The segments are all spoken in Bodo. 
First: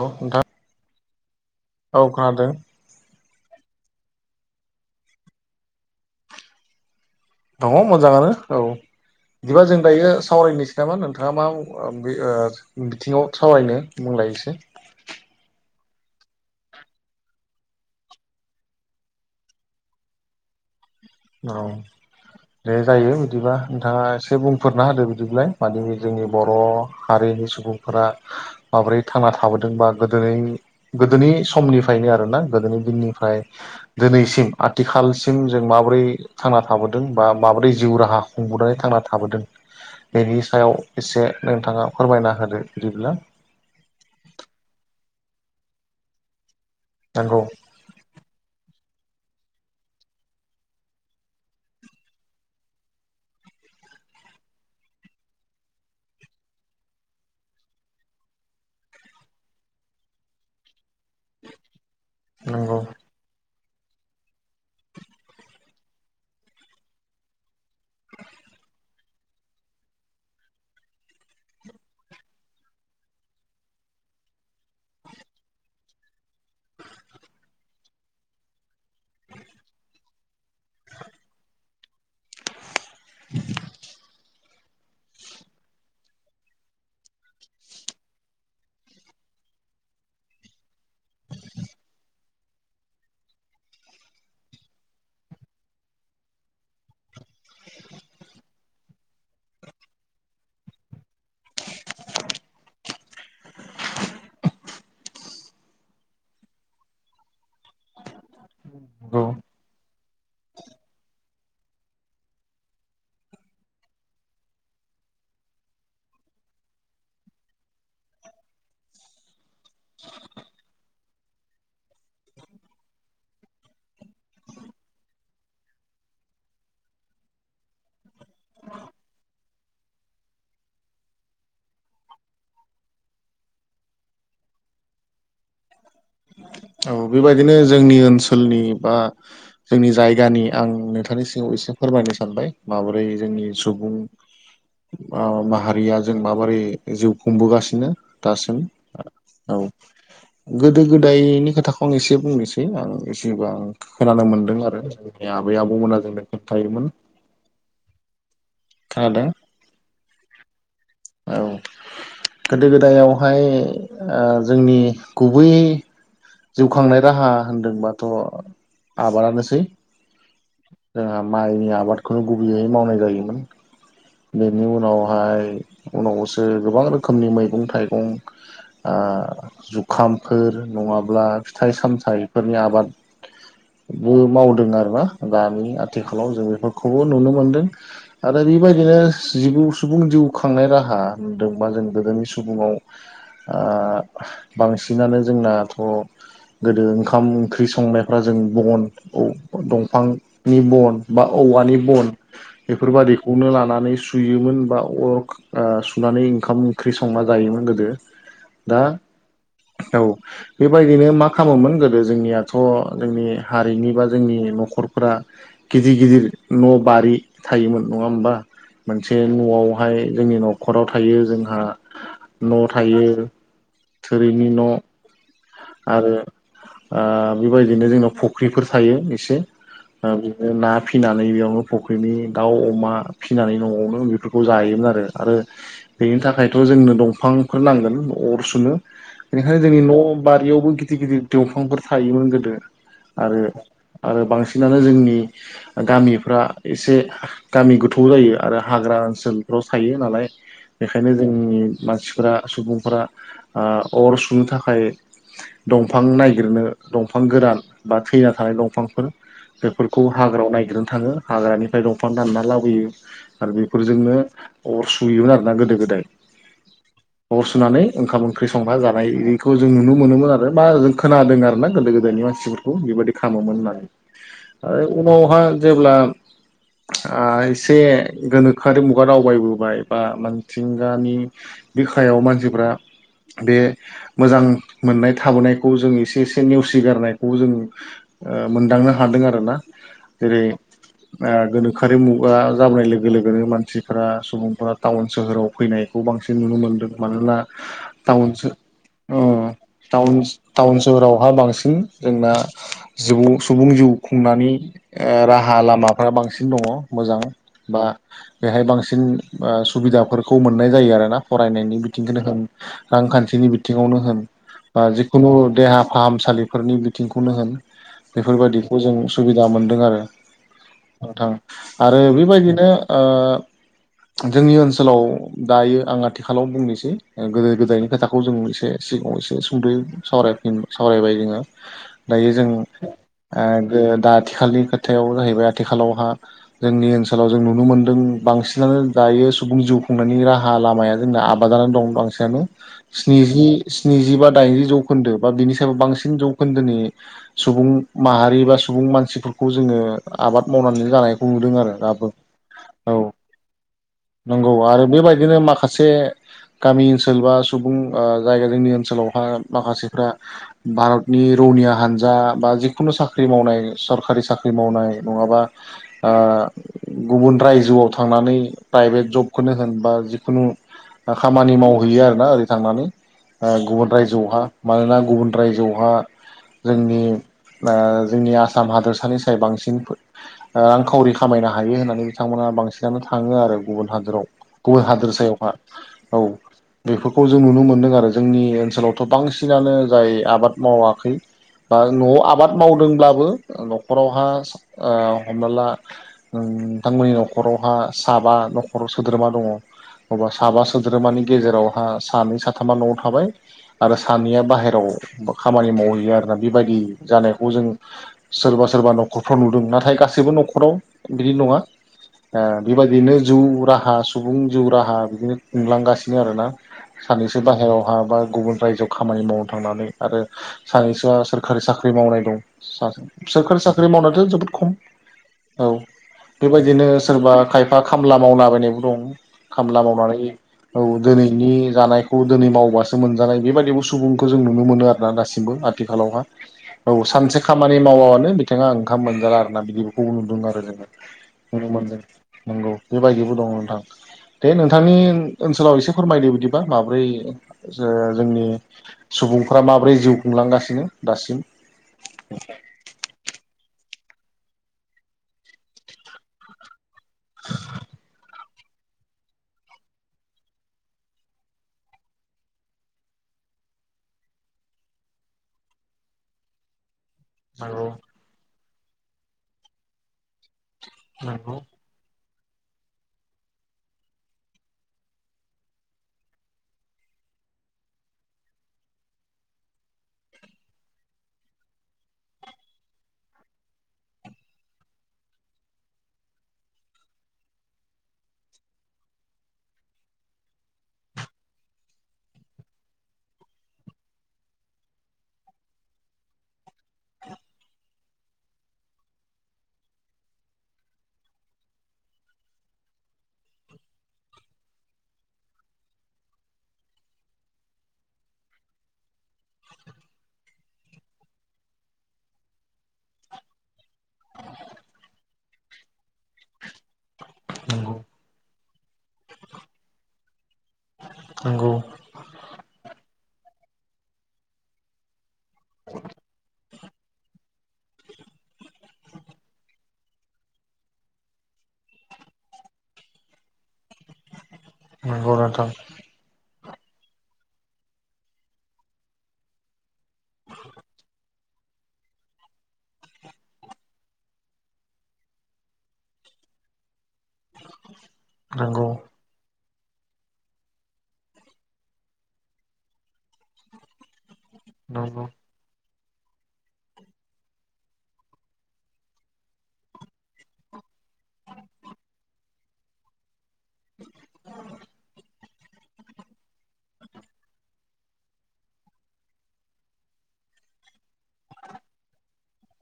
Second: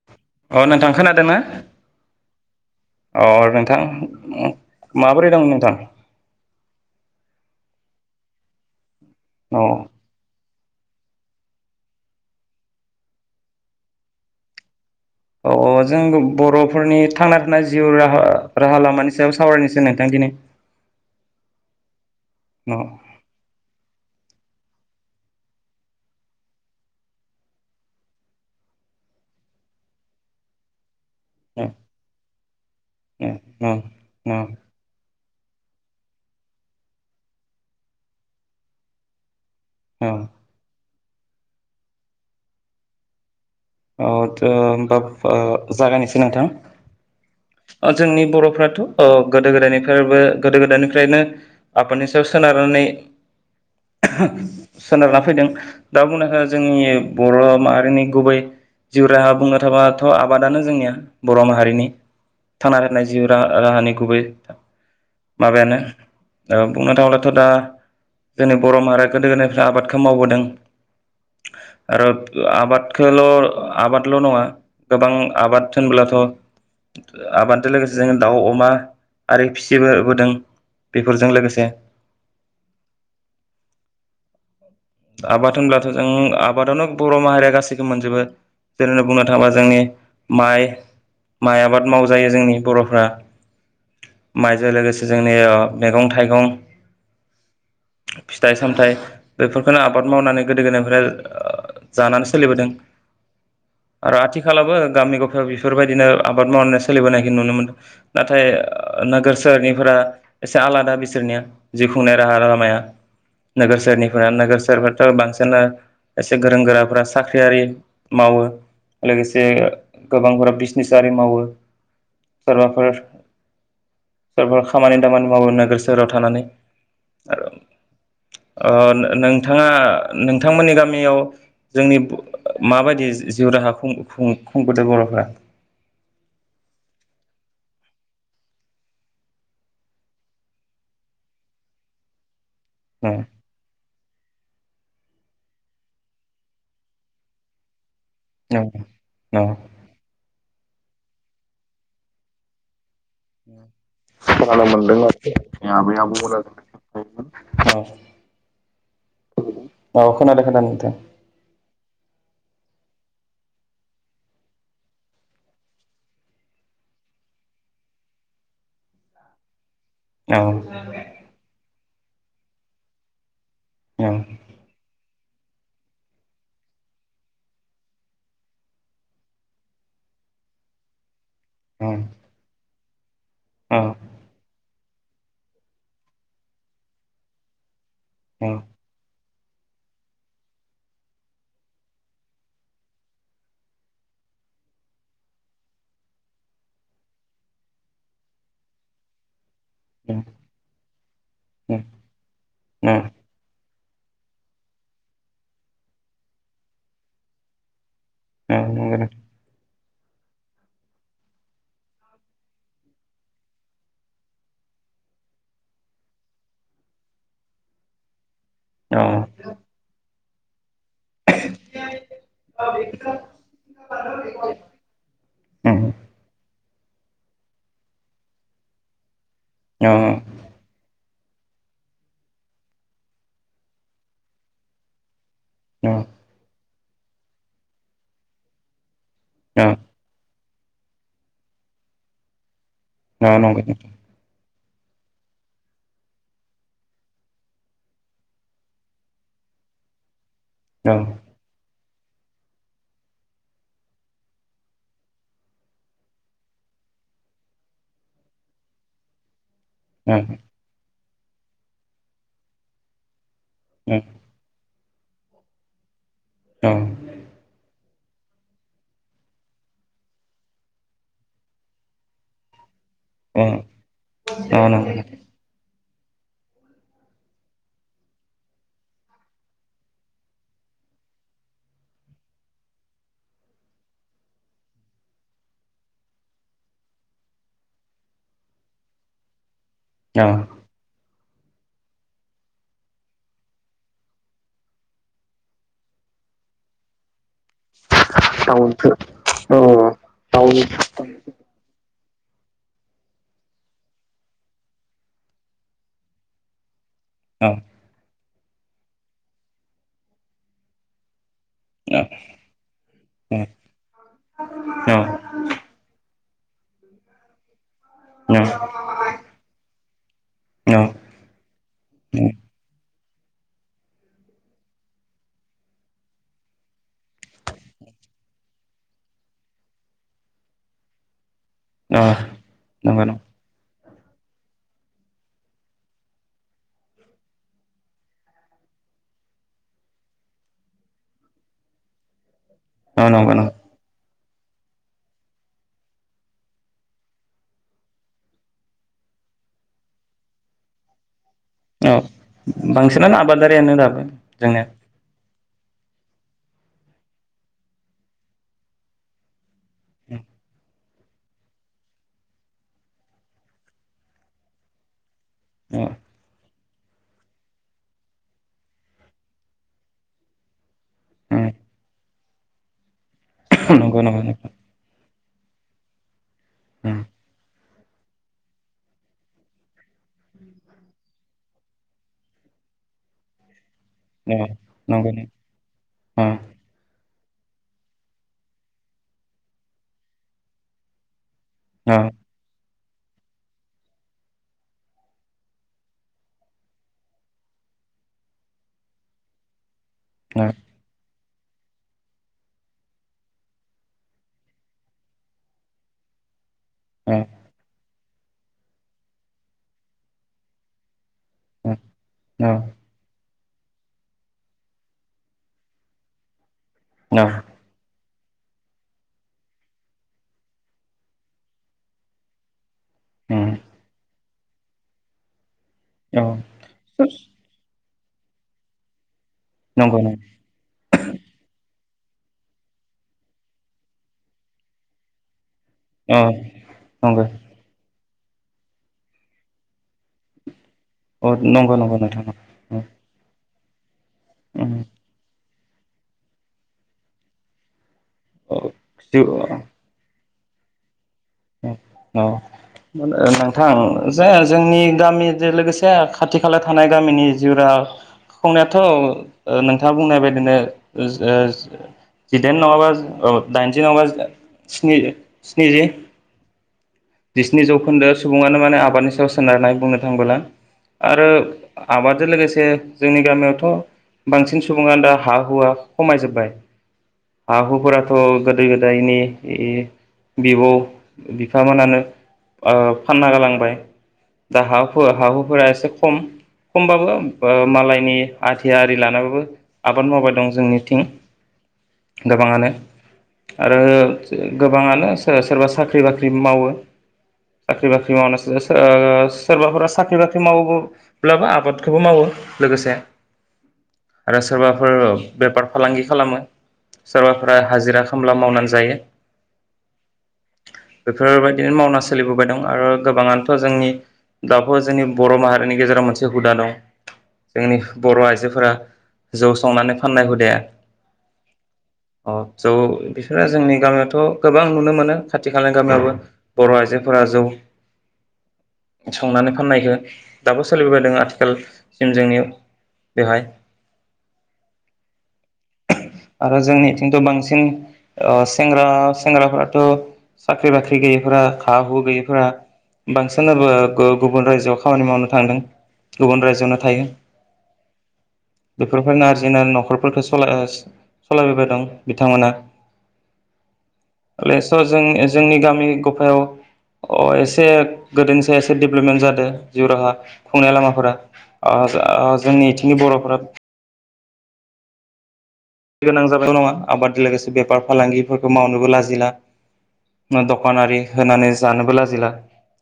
औ नोंथां अ नोंथां खोनादोना? औ खोनादों अ नोंथां ओम माबोरै दं नोंथां? अ मोजाङानो औ। औ बिदिबा जों दायो सावरायनोसै नामा नोंथांया मा बे ओ बिथिङाव सावरायनो बुंलाय एसे औ औ जों बर'फोरनि थांना थानाय जिउ राहा राहा लामानि सायाव सावरायनोसै नोंथां दिनै। औ दे औ जायो बिदिबा नोंथाङा एसे बुं फोरना होदो बिदिब्ला मानि जोंनि बर' हारिनि सुबुंफोरा माबोरै थांना थाबोदोंबा गोदोननि गोदोनि औ समनिफ्रायनो आरोना गोदोनि दिननिफ्राय औ औ दिनैसिम आथिखाल सिम [unintelligible] माबोरै थांना थाबोदों बा माबोरै जिउ राहा खुंबोननानै थांना थाबोदों औ बेनि सायाव एसे नोंथाङा फोरमायना होदो बिदिब्ला। अ' थो होमबा ओ जागायनोसै नोंथां। नंगौ अ जोंनि बर'फ्राथ' ओ गोदो गोदायनिफ्रायबो गोदो गोदायनिफ्रायनो आबादनि सायाव सोनारनानै सोनारना फैदों, दा बुंनो ओ जोंनि बर' माहारिनि गुबै जिउ राहा बुंनो थाबाथ' आबादानो जोंनिया बर' माहारिनि नंगौ थांना थानाय जिउ राहा। राहानि गुबै माबायानो ओ बुंनो थाङोब्लाथ' दा जोंनि बर' माहारिया गोदो गोदायनिफ्राय आबादखो मावबोदों आरो आबादखोल' आबादल' नङा गोबां आबाद होनब्लाथ' आबादजों लोगोसे जों दाउ अमा आरो फिसिबो बोदों बेफोरजों लोगोसे [inaudible] आबाद होनब्लाथ' जों आबादावनो बर' माहारिया गासैखौ मोनजोबो। जेरैनो बुंनो थाङोबा जोंनि माइ माइ आबाद मावजायो जोंनि बर'फ्रा, माइजों लोगोसे जोंनि मेगं थाइगं, फिथाइ सामथाइ बेफोर बेखोनो आबाद मावनानै गोदो गोदायनिफ्राय जानानै सोलिबोदों आरो आथिखालबो गामि ग'फायाव बेफोरबायदिनो आबाद मावनानै सोलिबोनायखौ नुनो मोनदों। नाथाय नंगौ नोगोर सोहोरनिफोरा एसे आलादा बिसोरनिया जिउ खुंनाय राहा लामाया नोगोर सेरनिफोरा नोगोर सोरबाथ' बांसिना एसे गोरों गोराफ्रा साख्रियारि मावो लोगोसे गोबांफोरा बिजिनेस आरि मावो सोरबाफोर सोरबा खामानि दामानि मावो नोगोर सोहोराव थानानै ओ ओ नों नोंथाङा नोंथांमोननि गामियाव जोंनि माबायदि जिउ राहा खुं-खुंबोदों बर'फोरा औ बेबायदिनो जोंनि ओनसोलनि बा जोंनि जायगानि आं नोंथांनि सिङाव एसे फोरमायनो सानबाय माबोरै जोंनि सुबुं ओ माहारिया जों माबोरै जिउ खुंबोगासिनो दासिम ओ औ। गोदो गोद दायनि खोथाखौ आं एसे बुंनोसै आं एसेबांं खोनानो मोनदों आरो जोंनि आबै आबौमोना जोंनो खिन्थायोमोन औ खोनादों? औ खोनादो खोनादों नोथां। औ गोदो गोदायावहाय ओ जोंनि गुबै। जिउ खांनाय राहा होनदोंबाथ' आबादानोसै। औ जोंहा माइनि आबाद। खौ गुबैयै मावनाय जायोमोन औ बेनि उनाव फाय उनावसो गोबां रोखोमनि मैगं थाइगं ओ जुखामफोर नङाब ब्ला फिथाइ सामथाइफोरनि आबाद। औ बो मावदों आरो ना दानि आथिखालाव जों बेफोरखौबो नुनो मोनदों। आरो बिबायदिनो। जिबौ सुबुं जिउ खांनाय राहा दोंबा जों गोदोनि सुबुंआव ओ बांसिनानो जोंना। अह गोदो ओंखाम ओंख्रि संनायफ्रा जों बनद औ दंफां नि बन बा औवानि बन। बेफोरबादिखौनो लाना नै सुयोमोन बा अराव खा ओ सुनानै ओंखाम ओंख्रि संना जायोमोन गोदो। ओम दा नोंगो नों। औ। बेबायदिनो मा खालामोमोन गोदो जोंनियाथ' जोंनि हारिनि बा जोंनि न'खरफोरा गिदि गिदिर न' बारि थायोमोन नङा ओमबा औ टाउन मोनसे न'आवहाय जोंनि न'खराव थायो जोंहा न' थायो थोरिनि न'। आरो ओ बेबायदिनो जोंनाव फख्रिफोर थायो इसे। ओ बिबो ना फि फिनानै बेयावनो फख्रिनि दाउ अमा फिनानै न'आवनो बिफोरखौ जायोमोन आरो आरो बेनि थाखायथ' जोंनो दंफांफोर नांगोन अर सुनो। बेखायनो जोंनि न' बारियावबो गिदि गिदिर दंफांफोर थायोमोन गोदो। आरो आरो बांसिन [unintelligible] जोंनि गामिफ्रा इसे गामि गोथौ जायो आरो हाग्रा ओनसोलफ्राव थायो नालाय। बेखायनो जोंनि मानसिफोरा सुबुंफोरा ओ अर सुनो थाखाय दंफां नागिरनो दंफां गोरान बा थैना थानाय दंफांफोर। बेफोरखौ हाग्रायाव नायगिरनो थाङो। हाग्रानिफाय दंफां दानना लाबोयो। आरो बेफोरजोंनो। अर सुयोमोन आरोना गोदो गोदाय। [inaudible] अर सुनानै ओंखाम ओंख्रि संना जानाय इखौ जों नुनो मोनोमोन आरो मा जों खोनादों आरो ना गोदो गोदायनि मानसि बेबायदि खालामोमोन होननानै औ ओ उनावहा जेब्ला आ एसे गोनोखोआरि मुगा दावबायबोबाय बा मिथिंगानि बिखायाव मानसिफ्रा बे मोजां मोननाय थाबोनायखौ जों एसे एसे नेवसिगारनायखौ जों मोनदांनो हादों आरो ना। ओेरै ओ गोनोखोआरि मुगा जाबोनाय लोगो लोगोनो मानसिफ्रा सुबुंफ्रा तावन सोहोराव फैनायखौ बांसिन नुनो मोनदों मानोना तावन सो- [inaudible] अ टाउन टाउन सहरावहा बांसिन जोंना जिउ सुबुं जिउ खुंनायनि राहा लामाफ्रा बांसिन दङ'। मोजां औ बा बेहाय बांसिन ओ सुबिदाफोरखौ मोननाय जायो आरो ना। फरायनायनि नंगौ बिथिंखोनो होन रांखान्थिनि बिथिङावनो होन। बा औ जिखुनु देहा फाहा फाहामसालिफोरनि बिथिंखौनो होन औ बेफोरबायदिखौ जों सुबिदा मोनदों आरो, औ नोंथां आरो बेबायदिनो ओ जोंनि ओनसोलाव दायो आं आथिखालाव बुंनोसै गोदो गोदायनि खोथाखौ जों एसे सिगाङाव एसे एसे सुंद' सावरायफिन सावरायबाय जोङो। औ दायो जों नंगौ नं ओ जे दा आथिखालनि खोथायाव जाहैबाय आथिखालावहा जोंनि ओनसोलाव जों नुनो मोनदों बांसिनानो दायो सुबुं जिउ खुंनायनि राहा लामाया जोंना आबादानो दं बांसिनानो। औ नंगौ स्निजि नं स्निजि जि बा दाइनजि जौखोन्दो बा बिनि सायाव बांसिन जौखोन्दोनि सुबुं माहारि बा सुबुं मानसिफोरखौ जोङो आबाद मावनानै जानाय नुदों आरो औ दाबो [inaudible] औ बांसिनानो आबादारियानो दाबो नंगौ जोंनिया आरो बेबायदिनो मा खासे गामि ओनसोल बा सुबुं जायगा जोंनि ओन सोलावहा माखासेफ्रा भारत निरौनि हानजा बा जिखुनु साख्रि मावनाय सरखारि साख्रि मावनाय। नङाबा औ ओ गुबुन रायजोआव थांनानै प्राइभेट जबखौनो होन बा जिकुनु उम खामानि मावहैयो आरो ना ओरै थांनानै। गुबुन नंगौ नंगौ रायजोआवहा नंगौ मानोना गुबुन रायजोहा उम जोंनि ओ जोंनि आसाम हादोरसानि साय बांसिन रांखावरि खामायनो हायो होननानै बिथांमोना बांसिनानो थाङो आरो गुबुन हादोराव औ गुबुन हादोर नंगौ नंगौ सायावहा औ बे खौ जों नुनो मोनदों आरो जोंनि ओनसोलावथ' बांसिनानो जाय आबाद मावाखै बा औ न'आव आबाद मावदों ब्लाबो न'खरावहा ओ हमना ला नोंथांमोननि न'खरावहा साबा न'खराव सोद्रोमा दङ अब्ला औ साबा सोद्रोमानि गेजेरावहा सानै साथामा न'आव थाबाय आरो सानैया बाहेरायाव खामानि मावहैयो आरोना बेबायदि औ उम औ जानायखौ जों सोरबा सोरबा न'खरफ्राव नुदों नाथाय गासैबो न'खराव बिदि नङा ओ बेबादियैनो। जिउ राहा सुबुं जिउ राहा बिदिनो नुंलांगासिनो आरोना सानैसो बाहेराव माबा गुबुन रायजोआव खामानि मावनो थांनानै आरो सानैसोआ सोरखारि साख्रि मावनाय दं सोरखारि साख्रि मावनायाथ' जोबोद खौ औ बेबायदिनो सोरबा खायफा खामला मावलाबायनायबो दं खामला नंगौ नंगौ मावनानै औ दिनैनि जानाय खौ दिनै मावबाय। मोनजानाय बेबायदिबो सुबुंखौ जों नुनो मोनो आरोना दासिमबो। औ आथिखालावहा औ नंगौ सानसे खामानि मावाबानो बिथाङा ओंखाम मोनजाला आरोना बिदिफोरखौबो नुदों आरो जोङो। औ नुनो नंगौ नंगौ मोनदों नोंथां नंगौ उम बेबायदिबो दङ नोंथां दे उम नोंथांनि ओनसोलाव एसे फोरमायदो बिदिबा माब्रै ओ जोंनि औ सुबुंफ्रा जिउ माब्रै जिउ खुंलांगासिनो दासिम औ नोंथां ओ जाया जोंनि गामिजों लोगोसे खाथि खालायाव थानाय गामिनि जिउराहा खुंनायाथ' ओ नोंथाङा बुंनाय बायदिनो ओ जिदाइन नङाबा दाइनजि नङाबा स्नि स्निजि जिसिनि नंगौ जौखोन्दो सुबुआनो माने आब आबादनि सायाव सोनारनाय बुंनो थांबोला आरो आबाद बेजों लोगोसे जोंनि गामियावथ' बांसिन सुबुङा दा हा हुआ खमायजोब्बाय हा हुफोराथ' गोदो गोदायनि बिबौ बिफामोनानो ओ फानना गालांबाय दा हु हा हुफोरा एसे खम खमबाबो मालायनि आदि आरि लानाबाबो आबाद मावबाय दं जोंनिथिं गोबाङानो आरो गोबाङानो सोसोरबा साख्रि साख्रि बाख्रि मावो साख्रि बाख्रि मावना ओओ सोरबाफोरा साख्रि बाख्रि माव्लाबो आबादखौबो मावो लोगोसे आरो सोरबाफोर बेफार फालांगि खालामो सोरबाफोरा हाजिरा खामला मावनानै जायो। बेफोरबायदिनो मावना सोलिबोबाय दं आरो गोबाङानोथ' जोंनि दाफोर जोंनि बर' माहारिनि गेजेराव मोनसे हुदा दं जोंनि नंगौ बर' आइजोफोरा जौ संनानै फाननाय हुदाया। नंगौ अ जौ बिसोरो जोंनि दानाथ' गोबां नुनो मोनो। खाथि खालानि गामिआवबो बर' आयजो फोरा जौ संनानै फाननायखौ दाबो सोलिबोबायदों आथिखाल जोंनि बेवहाय नोंगौ नोंथां आरो जोंनिथिंथ' बांसिन ओ सेंग्रा सेंग्राफोराथ' साख्रि बाख्रि गैयैफोरा हा हुु गैयैफोरा बांसिनबो ओओ गुबुन रायजोआव खामानि मावनो थांदों गुबुन रायजोआवनो थायो। नंगौ बेफोरफोर नारजिना नख खरफोरखौ सलाय ओ सालायबोबाय दं बिथांमोना जों नंगौ जोंनि गामिनिखौ फायाव अ एसे गोदोनिसाय एसे डेभेलपमेन्ट जादों जिउ राहा खुंनाय लामाफोरा ओ अ ओ जोंनि बिथिंनि बर'फोरा गोनां जानायल' नङा आबादजों लोगोसे बेफार फालांगिफोरखौ मावनोबो लाजिला ना दखानारि होनानै जानोबो लाजिला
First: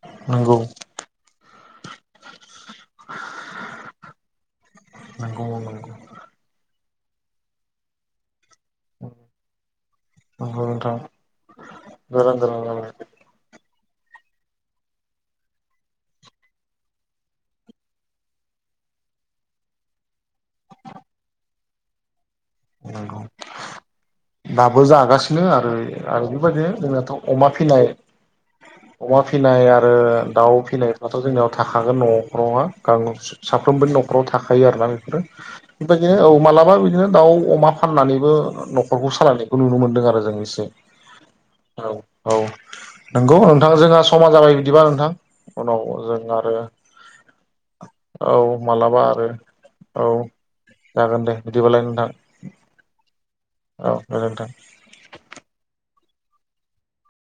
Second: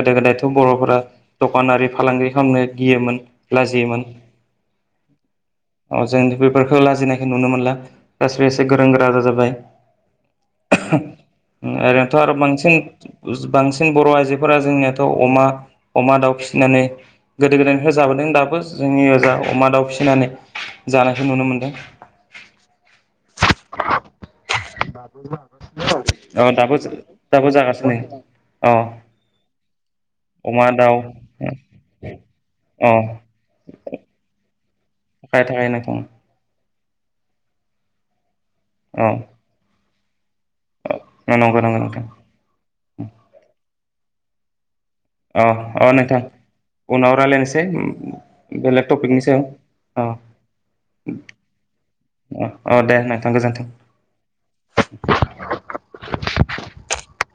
गोदो गोदायथ' नंगौ बर'फोरा दखानारि फालांगि खालामनो गियोमोन लाजियोमोन नंगौ नंगौ अ जों बेफोरखौ लाजिनाय बो नुनो मोनला [unintelligible] बेसे गोरों गोरा जाजोबबाय नंगौ नोंथां ओरैनोथ' आरो गोरों गोरा बांसिन जाबाय उ बांसिन बर' आइजोफोरा जोंनियाथ' अमा अमा दाउ फिसिनानै गोदो गोदायनिफ्राय जाबोदों दाबो जोंनि ओजा अमा दाउ फिसिनानै जानायखौ नुनो मोनदों। नोंगौ दाबो जागासिनो आरो आरो औ बेबायदि दाबो जोंनाथ' अमा दाबो फिनाय जागासिनो औ अमा फिनाय आरो दाउ फिसिनायफ्राथ' जोंनियाव थाखागोन न'खरावहा अ ग साफ्रोमबोनि न'खराव थाखा थायो आरो ना बेफोरो थाखायो थाखायो नोंथां बेबायदिनो औ मालाबा बि दिनो दाउ अमा फाननानैबो नखरखौ औ सालायनायखौ नुनो मोनदों आ मोजाङै सै नंगौ नंगौ औ नोंथां औ नोंगौ दा जोंहा समा जाबाय दिबा नोंथां अ उनाव अ जों नोंथां आरो उनाव रायलायनोसै औ बेलेग मालाबा टपिकनि आरो सायाव अ औ जागोन दे बिदिबालाय नोंथां। अ अ दे नोंथां गोजोन्थों। औ गोजोनथों ससस